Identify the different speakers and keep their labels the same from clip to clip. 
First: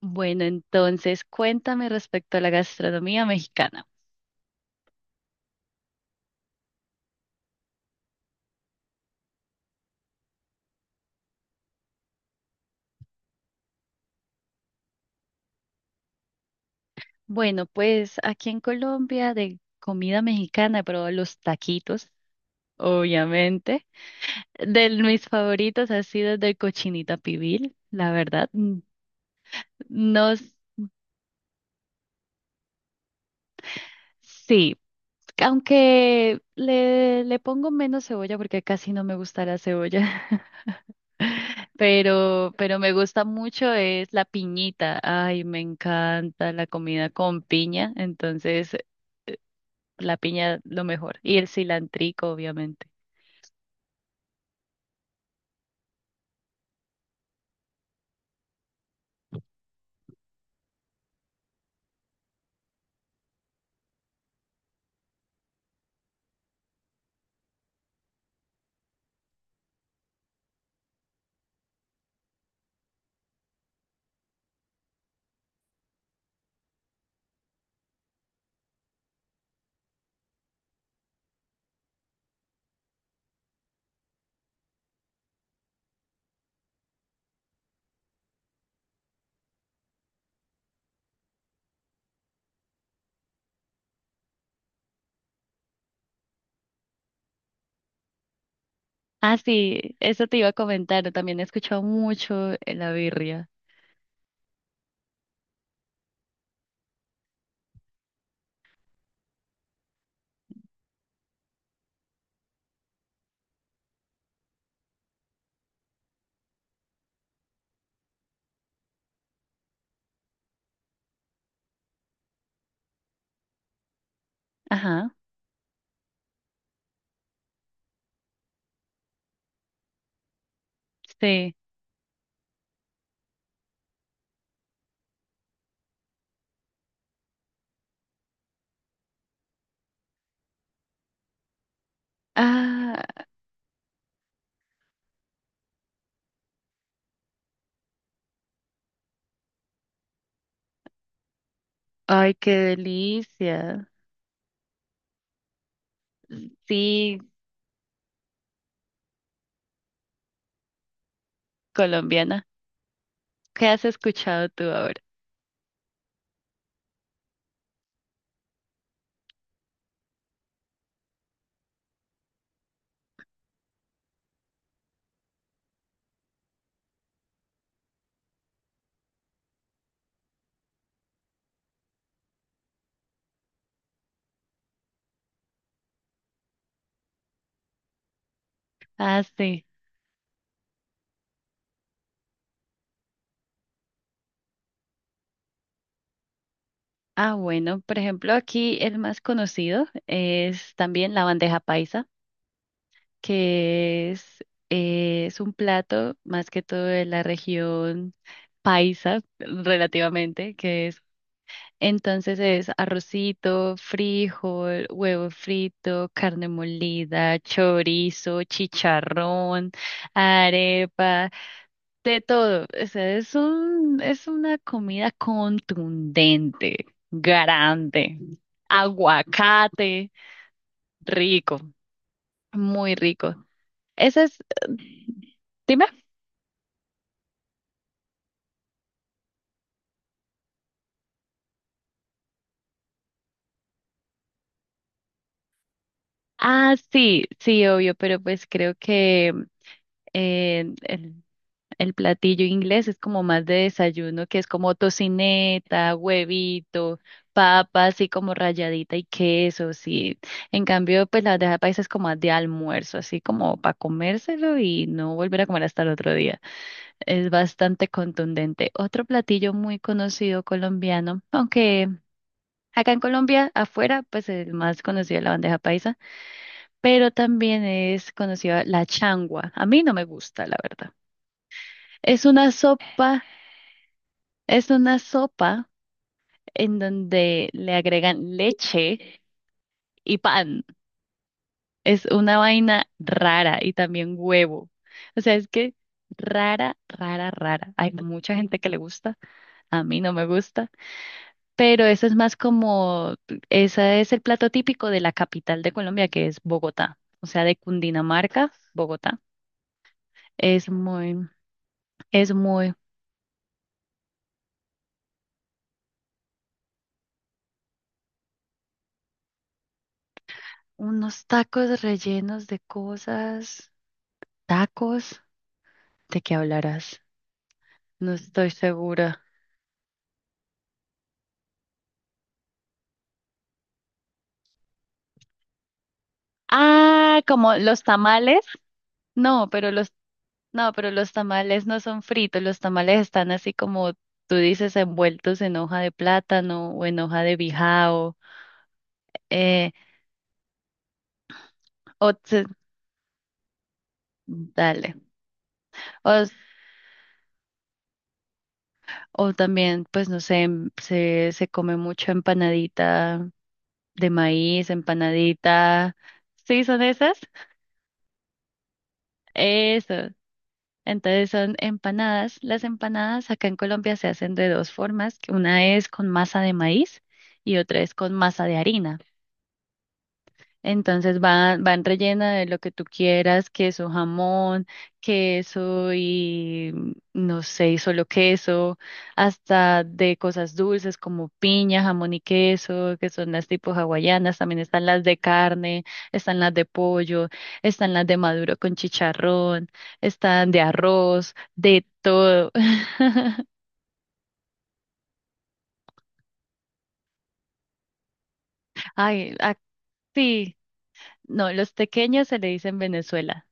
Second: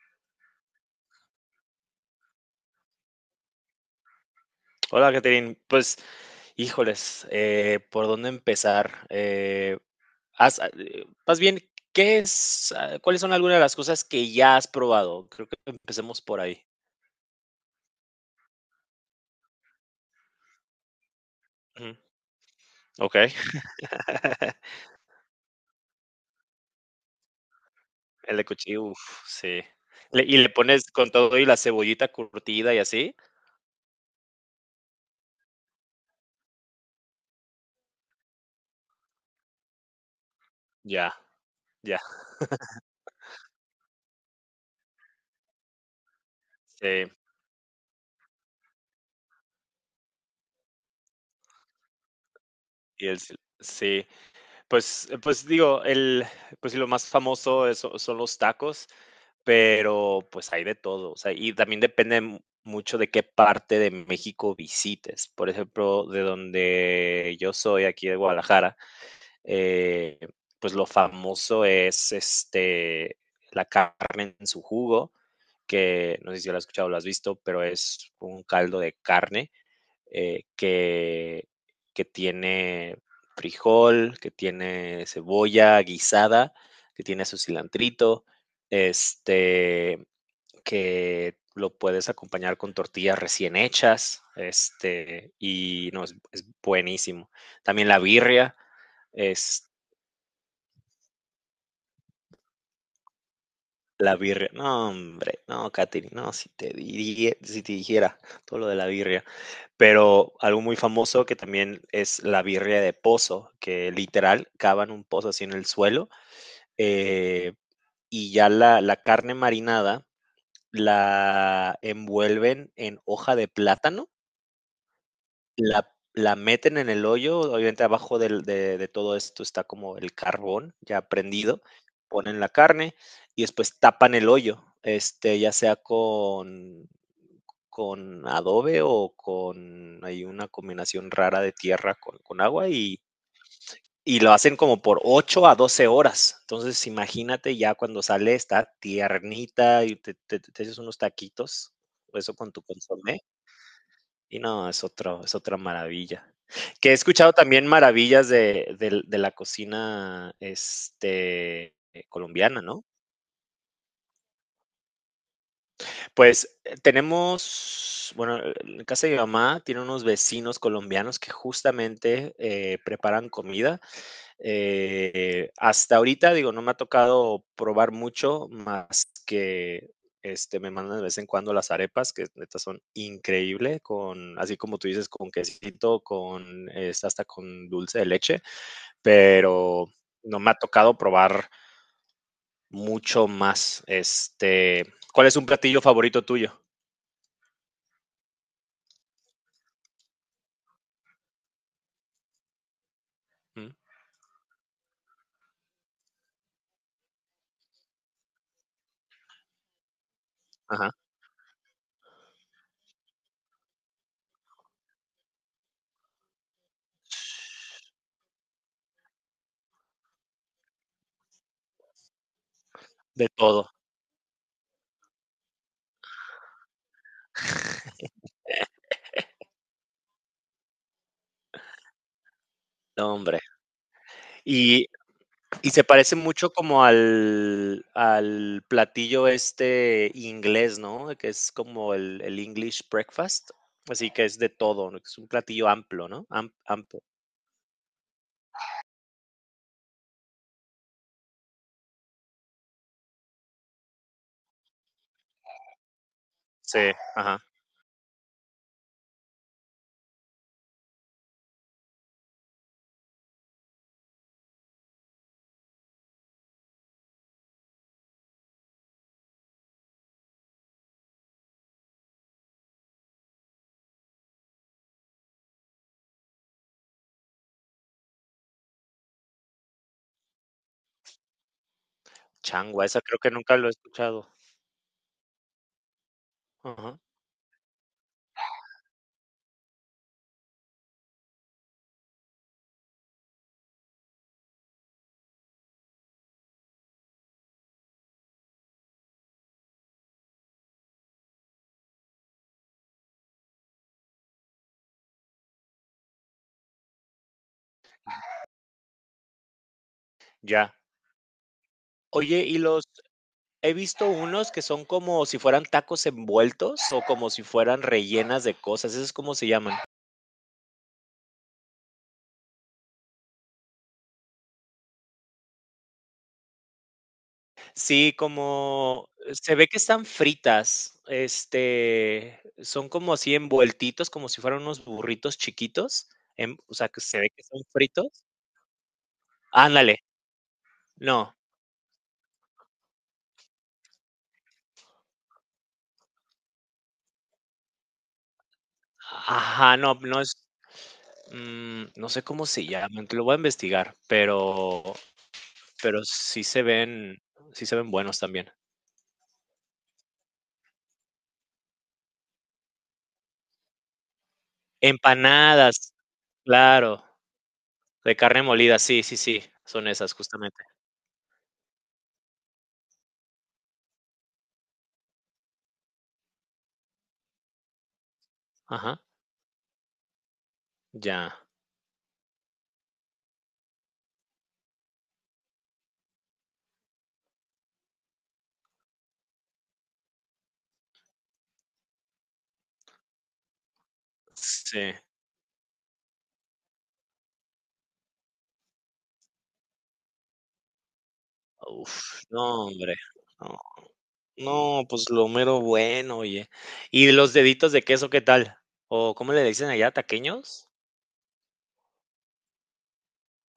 Speaker 1: Bueno, entonces cuéntame respecto a la gastronomía mexicana.
Speaker 2: Hola, Catherine. Pues, híjoles, ¿por dónde empezar? Más bien, ¿cuáles son algunas de las cosas que ya has probado? Creo que empecemos por ahí.
Speaker 1: Bueno, pues aquí en Colombia de comida mexicana he probado los
Speaker 2: Ujú.
Speaker 1: taquitos,
Speaker 2: Okey.
Speaker 1: obviamente. De mis favoritos ha sido el de cochinita pibil, la
Speaker 2: El de
Speaker 1: verdad. Mm,
Speaker 2: cuchillo, uf, sí. Le
Speaker 1: no,
Speaker 2: ¿Y le pones con todo y la cebollita curtida y así?
Speaker 1: sí, aunque le pongo menos cebolla porque casi no me gusta la cebolla,
Speaker 2: Ya, ya.
Speaker 1: pero me gusta mucho es la piñita. Ay, me encanta la
Speaker 2: Sí,
Speaker 1: comida con piña, entonces la piña lo mejor. Y el cilantrico, obviamente.
Speaker 2: sí. Pues pues, digo, el pues, sí, lo más famoso es son los tacos. Pero, pues, hay de todo, o sea, y también depende mu mucho de qué parte de México visites. Por ejemplo, de donde yo soy, aquí de Guadalajara, eh, pues lo famoso es la carne en su jugo, que no sé si lo has escuchado o lo has visto, pero es un caldo de carne eh, que, que tiene frijol, que tiene cebolla guisada, que tiene su cilantrito, este, que lo puedes acompañar con tortillas recién hechas, y no, es buenísimo. También la birria,
Speaker 1: Ah,
Speaker 2: es
Speaker 1: sí, eso te iba a comentar. También he escuchado mucho la birria.
Speaker 2: la birria. No, hombre, no, Katherine, no, si te dijera todo lo de la birria, pero algo muy famoso que también es la birria de pozo, que literal cavan un pozo así en el suelo, eh, y ya la carne marinada la envuelven en hoja de plátano.
Speaker 1: Ajá,
Speaker 2: La la meten en el hoyo. Obviamente, abajo del de todo esto está como el carbón ya
Speaker 1: sí.
Speaker 2: prendido, ponen la carne y después tapan el hoyo, ya sea con adobe, o con, hay una combinación rara de tierra con agua, y
Speaker 1: Ah,
Speaker 2: y lo hacen como por 8 a 12 horas. Entonces, imagínate, ya cuando sale está tiernita y te echas unos taquitos,
Speaker 1: ay,
Speaker 2: eso con
Speaker 1: qué
Speaker 2: tu consomé.
Speaker 1: delicia.
Speaker 2: Y no, es otra maravilla. Que he
Speaker 1: Sí,
Speaker 2: escuchado también maravillas de la cocina,
Speaker 1: colombiana.
Speaker 2: colombiana, ¿no?
Speaker 1: ¿Qué has escuchado tú ahora?
Speaker 2: Pues tenemos, bueno, en casa de mi mamá tiene unos vecinos colombianos que justamente preparan comida. Hasta ahorita, digo, no me ha tocado probar mucho más que, me mandan de vez en cuando las arepas, que neta son increíbles con, así como tú dices, con quesito, con, es hasta con dulce de leche,
Speaker 1: Ah, sí.
Speaker 2: pero no me ha tocado probar mucho más. ¿Cuál es un platillo favorito tuyo?
Speaker 1: Ah, bueno, por ejemplo, aquí el más conocido es también la bandeja paisa,
Speaker 2: Mm.
Speaker 1: que es un plato más que todo de la región paisa, relativamente, que
Speaker 2: Ajá.
Speaker 1: es entonces es arrocito, frijol, huevo frito, carne molida, chorizo, chicharrón, arepa, de todo. O sea,
Speaker 2: De todo,
Speaker 1: es una comida contundente, grande, aguacate, rico, muy
Speaker 2: no, hombre.
Speaker 1: rico. Esa es,
Speaker 2: Y Y se
Speaker 1: dime.
Speaker 2: parece mucho como al platillo este inglés, ¿no? Que es como el English breakfast. Así que es de todo, ¿no? Es un platillo amplio, ¿no?
Speaker 1: Ah,
Speaker 2: Amplio.
Speaker 1: sí, sí, obvio, pero pues creo que eh, el, el platillo inglés es como más de desayuno, que es como tocineta,
Speaker 2: Sí,
Speaker 1: huevito,
Speaker 2: ajá.
Speaker 1: papa, así como rayadita y queso, sí. En cambio, pues la bandeja paisa es como más de almuerzo, así como para comérselo y no volver a comer hasta el otro día. Es bastante contundente. Otro platillo muy conocido colombiano, aunque acá en Colombia, afuera, pues el más conocido es la bandeja paisa, pero también es conocida la changua. A mí no me gusta, la verdad. Es una
Speaker 2: Changua, esa creo
Speaker 1: sopa,
Speaker 2: que nunca lo he escuchado.
Speaker 1: es una sopa en
Speaker 2: Ajá.
Speaker 1: donde le agregan leche y pan. Es una vaina rara y también huevo. O sea, es que rara, rara, rara. Hay mucha gente que le gusta, a mí no me gusta, pero eso es más como, ese es el plato típico de la capital de Colombia, que es Bogotá. O sea, de Cundinamarca, Bogotá.
Speaker 2: Ya.
Speaker 1: Es muy, es
Speaker 2: Oye, y
Speaker 1: muy,
Speaker 2: los he visto unos que son como si fueran tacos envueltos, o como si fueran rellenas de cosas. ¿Eso es cómo se llaman?
Speaker 1: unos tacos rellenos de cosas, tacos. ¿De qué hablarás?
Speaker 2: Sí,
Speaker 1: No estoy
Speaker 2: como,
Speaker 1: segura.
Speaker 2: se ve que están fritas, son como así envueltitos, como si fueran unos burritos chiquitos, o sea, que se
Speaker 1: Ah,
Speaker 2: ve que
Speaker 1: como
Speaker 2: son
Speaker 1: los
Speaker 2: fritos.
Speaker 1: tamales. No, pero los,
Speaker 2: Ándale,
Speaker 1: no, pero los
Speaker 2: no,
Speaker 1: tamales no son fritos. Los tamales están así como tú dices, envueltos en hoja de plátano o en hoja de bijao. Eh,
Speaker 2: ajá, no, no es, no
Speaker 1: o
Speaker 2: sé cómo
Speaker 1: se-
Speaker 2: se llaman, te lo voy a investigar, pero
Speaker 1: dale.
Speaker 2: pero
Speaker 1: O,
Speaker 2: sí se ven sí se ven buenos también.
Speaker 1: o también, pues no sé, se come mucho empanadita de maíz,
Speaker 2: Empanadas,
Speaker 1: empanadita. ¿Sí son
Speaker 2: claro,
Speaker 1: esas?
Speaker 2: de carne molida, sí, sí, sí, son
Speaker 1: Eso.
Speaker 2: esas justamente.
Speaker 1: Entonces son empanadas. Las empanadas acá en Colombia se hacen de dos formas. Una es con masa de maíz y otra es con masa de
Speaker 2: Ajá,
Speaker 1: harina. Entonces
Speaker 2: ya,
Speaker 1: van, van rellena de lo que tú quieras, queso, jamón, queso y mm, no sé, y solo queso, hasta de cosas dulces como piña, jamón y queso, que son las tipo hawaianas, también están
Speaker 2: sí.
Speaker 1: las de carne, están las de pollo, están las de maduro con chicharrón, están de arroz, de
Speaker 2: Uf, no,
Speaker 1: todo.
Speaker 2: hombre. No, no, pues lo mero bueno, oye. ¿Y los deditos de queso qué tal? ¿O cómo
Speaker 1: Ay,
Speaker 2: le dicen allá,
Speaker 1: sí,
Speaker 2: taqueños?
Speaker 1: no, los tequeños se le dicen Venezuela.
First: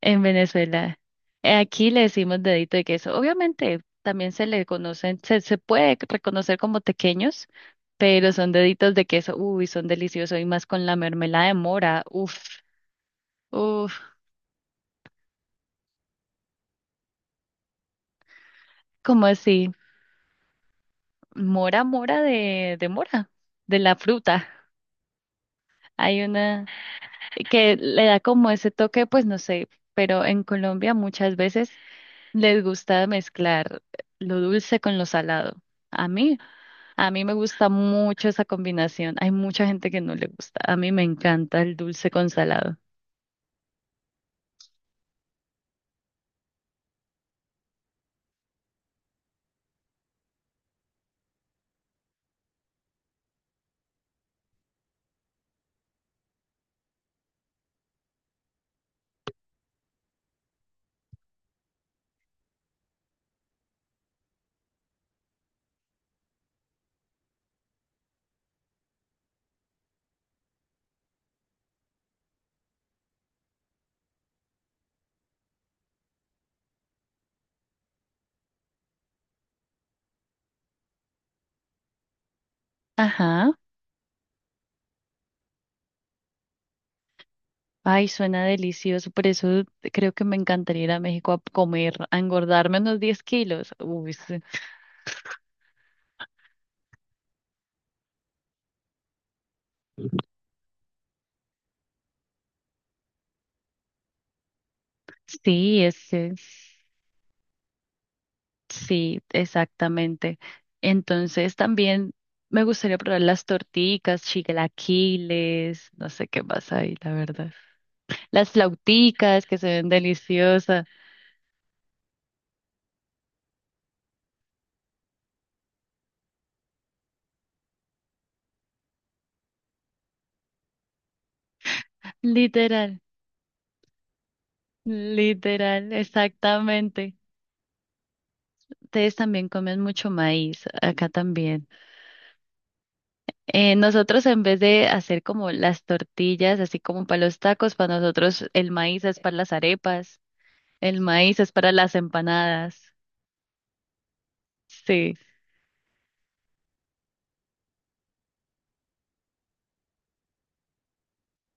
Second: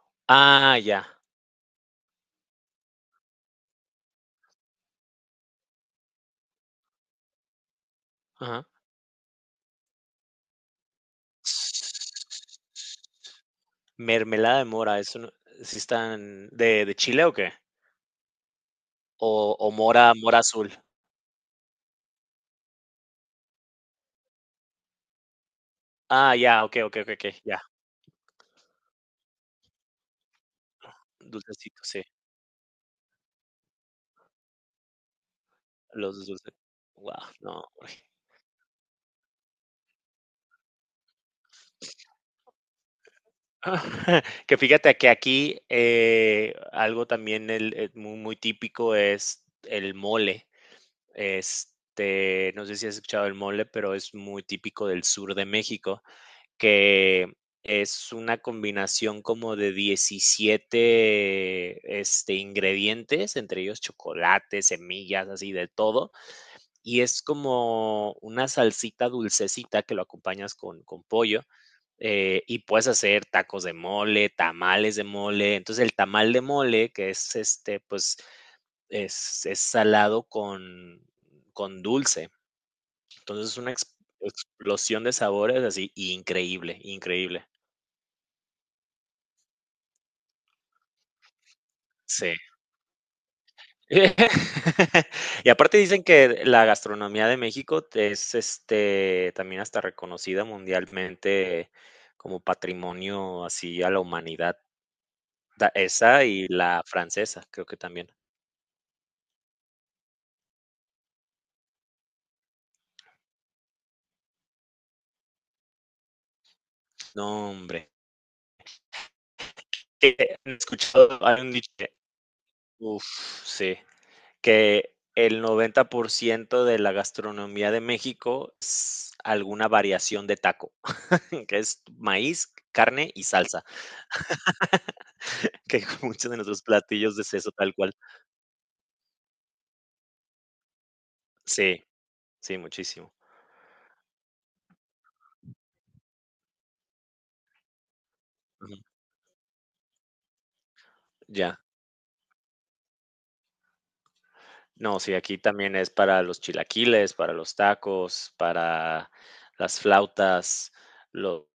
Speaker 1: En
Speaker 2: Ah,
Speaker 1: Venezuela,
Speaker 2: ya.
Speaker 1: aquí le decimos dedito de queso. Obviamente también se le conocen, se puede reconocer como tequeños, pero son
Speaker 2: Ajá.
Speaker 1: deditos de queso. Uy, son deliciosos y más con la mermelada de mora. Uf, uf,
Speaker 2: Mermelada de mora, eso no. ¿Sí están de chile o qué?
Speaker 1: ¿cómo
Speaker 2: ¿O
Speaker 1: así?
Speaker 2: mora azul?
Speaker 1: Mora, mora de mora, de la fruta. Hay
Speaker 2: Ah, ya,
Speaker 1: una
Speaker 2: okey, okey, okey, okey, ya.
Speaker 1: que le da como ese toque, pues no sé, pero en Colombia muchas veces
Speaker 2: Dulcecito, sí,
Speaker 1: les gusta mezclar lo dulce con lo salado. A
Speaker 2: los
Speaker 1: mí.
Speaker 2: dulces.
Speaker 1: A
Speaker 2: Wow,
Speaker 1: mí me
Speaker 2: no,
Speaker 1: gusta
Speaker 2: hombre.
Speaker 1: mucho esa combinación. Hay mucha gente que no le gusta. A mí me encanta el dulce con salado.
Speaker 2: Que fíjate que aquí, algo también el muy, muy típico es el mole. No sé si has escuchado el mole, pero es muy típico del sur de México, que es una combinación como de 17, ingredientes, entre ellos chocolate, semillas, así de todo, y es como una salsita dulcecita que lo acompañas con pollo. Y puedes hacer tacos de mole, tamales de mole. Entonces el tamal de mole, que es, pues, es salado con dulce.
Speaker 1: Ajá.
Speaker 2: Entonces es una explosión de sabores así, increíble, increíble.
Speaker 1: Ay, suena delicioso. Por eso creo que me encantaría ir a México a comer, a
Speaker 2: Sí.
Speaker 1: engordarme unos 10 kilos. Uy, sí,
Speaker 2: Y aparte dicen que la gastronomía de México es, también, hasta reconocida mundialmente como patrimonio así a la humanidad.
Speaker 1: sí,
Speaker 2: Esa y la francesa, creo que también.
Speaker 1: sí, exactamente. Entonces también me gustaría probar las torticas, chilaquiles, no sé qué pasa ahí, la
Speaker 2: No,
Speaker 1: verdad.
Speaker 2: hombre.
Speaker 1: Las flauticas que se ven
Speaker 2: Eh, He
Speaker 1: deliciosas.
Speaker 2: escuchado, hay un dicho, uf, sí, que el 90% de la gastronomía de México es alguna variación de taco, que es maíz,
Speaker 1: Literal.
Speaker 2: carne y salsa, que
Speaker 1: Literal,
Speaker 2: con muchos de nuestros
Speaker 1: exactamente.
Speaker 2: platillos es eso, tal cual.
Speaker 1: Ustedes también comen mucho maíz, acá también.
Speaker 2: Sí, sí, muchísimo.
Speaker 1: Nosotros en vez de hacer como las tortillas, así como para los tacos, para nosotros el
Speaker 2: Ujú,
Speaker 1: maíz es para las arepas, el maíz es
Speaker 2: ya.
Speaker 1: para las empanadas.
Speaker 2: No, sí,
Speaker 1: Sí,
Speaker 2: aquí también es para los chilaquiles, para los tacos, para las flautas, los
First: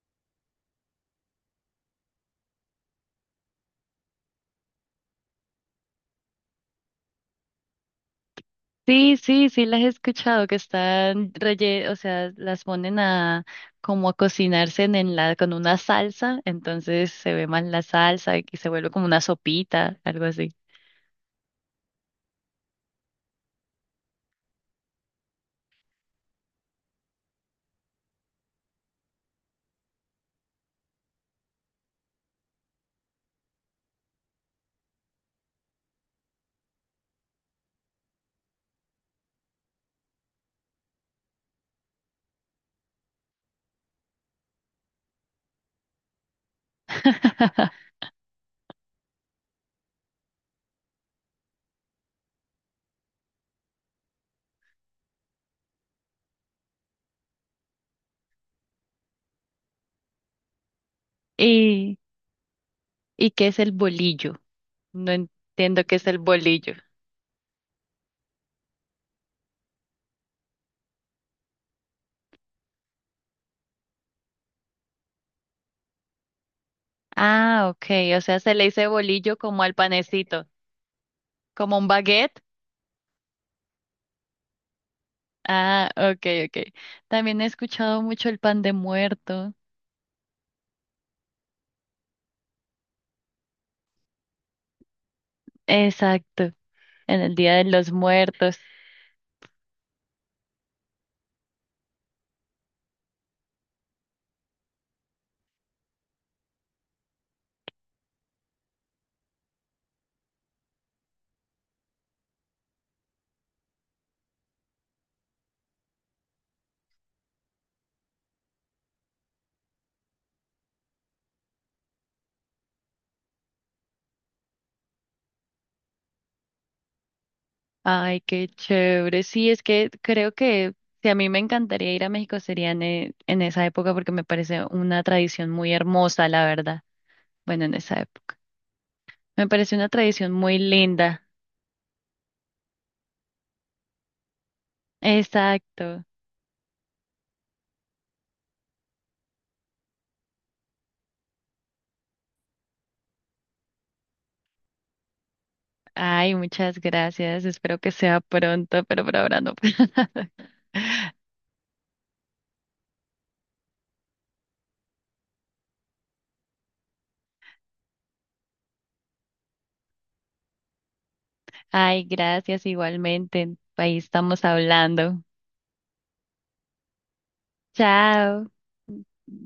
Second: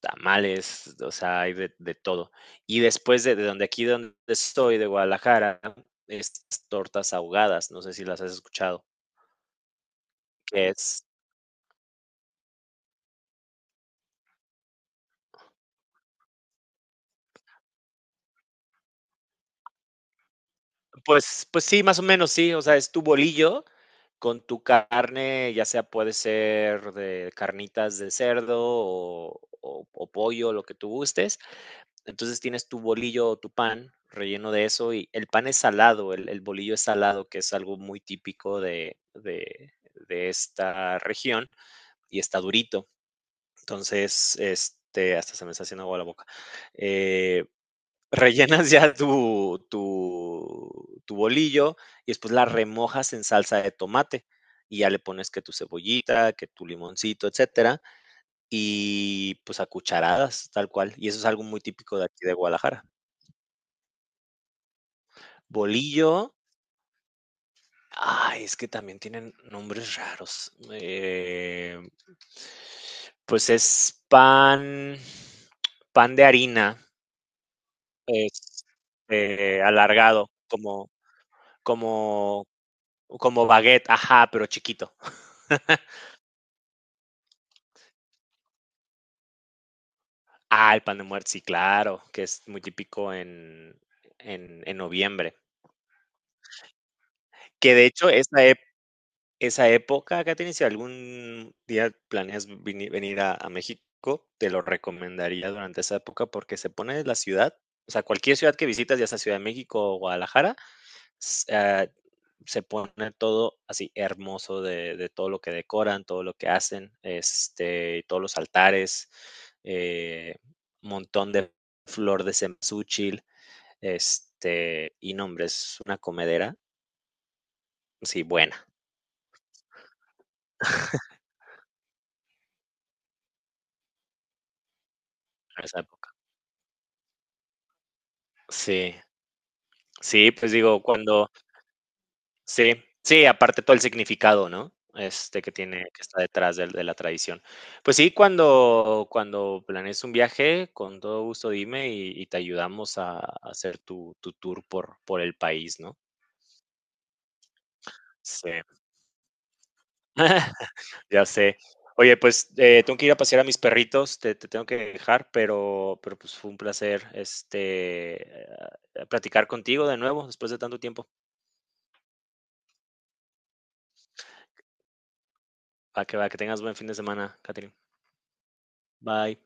Speaker 2: tamales, o sea, hay de todo. Y después de donde, aquí donde estoy, de Guadalajara, estas tortas ahogadas, no sé si las has escuchado,
Speaker 1: sí, sí, sí, las he escuchado que
Speaker 2: que es
Speaker 1: están o sea, las ponen a como a cocinarse en la con una salsa, entonces se ve más la salsa y que se vuelve como una sopita, algo así.
Speaker 2: pues, sí, más o menos, sí, o sea, es tu bolillo. Con tu carne, ya sea puede ser de carnitas de cerdo, o pollo, lo que tú gustes. Entonces, tienes tu bolillo o tu pan relleno de eso, y el pan es salado, el bolillo es salado, que es algo muy típico de esta región, y está durito. Entonces, hasta se me está haciendo agua la boca. Eh, Rellenas ya tu bolillo y después la remojas en salsa de tomate, y ya le pones que tu cebollita, que tu limoncito, etcétera, y pues a cucharadas, tal cual, y eso es algo muy típico
Speaker 1: Y
Speaker 2: de aquí de Guadalajara.
Speaker 1: ¿y qué es el bolillo? No entiendo qué es
Speaker 2: Bolillo,
Speaker 1: el bolillo.
Speaker 2: ay, es que también tienen nombres raros, pues es pan de harina,
Speaker 1: Ah, ok, o sea, se le dice bolillo como al
Speaker 2: alargado,
Speaker 1: panecito, como un baguette.
Speaker 2: como Como baguette, ajá, pero chiquito.
Speaker 1: Ah, ok, ok. También he escuchado mucho el pan de muerto.
Speaker 2: Ah, el pan de muerto, sí, claro, que es muy típico en, noviembre.
Speaker 1: Exacto, en el Día de
Speaker 2: Que de
Speaker 1: los
Speaker 2: hecho,
Speaker 1: Muertos.
Speaker 2: esa época, Katherine, si algún día planeas venir a México, te lo recomendaría durante esa época, porque se pone la ciudad, o sea, cualquier ciudad que visitas, ya sea Ciudad de México o Guadalajara, s- ah, se pone todo así hermoso de todo lo que decoran, todo lo que hacen, todos los altares, eh, montón de flor de cempasúchil, y nombre, es una comedera,
Speaker 1: Ay,
Speaker 2: sí,
Speaker 1: qué
Speaker 2: buena
Speaker 1: chévere. Sí, es que creo que si a mí me encantaría ir a México sería en, en esa época porque me parece una tradición
Speaker 2: en
Speaker 1: muy
Speaker 2: esa época.
Speaker 1: hermosa, la verdad. Bueno, en esa época.
Speaker 2: Sí,
Speaker 1: Me parece una
Speaker 2: sí,
Speaker 1: tradición
Speaker 2: pues
Speaker 1: muy
Speaker 2: digo,
Speaker 1: linda.
Speaker 2: sí, sí, aparte todo el significado, ¿no? Este que tiene, que
Speaker 1: Exacto.
Speaker 2: está detrás del de la tradición. Pues sí, cuando planees un viaje, con todo gusto dime y te ayudamos a hacer tu tour por el país, ¿no?
Speaker 1: Ay, muchas gracias. Espero que sea
Speaker 2: Sí,
Speaker 1: pronto, pero por ahora no.
Speaker 2: ya sé. Oye, pues, tengo que ir a pasear a mis perritos, te tengo que dejar, pero pues, fue un placer, platicar contigo de nuevo después de tanto tiempo.
Speaker 1: Ay, gracias igualmente. Ahí estamos hablando.
Speaker 2: Para que va, que tengas buen fin de semana, Catherine.
Speaker 1: Chao.
Speaker 2: Bye.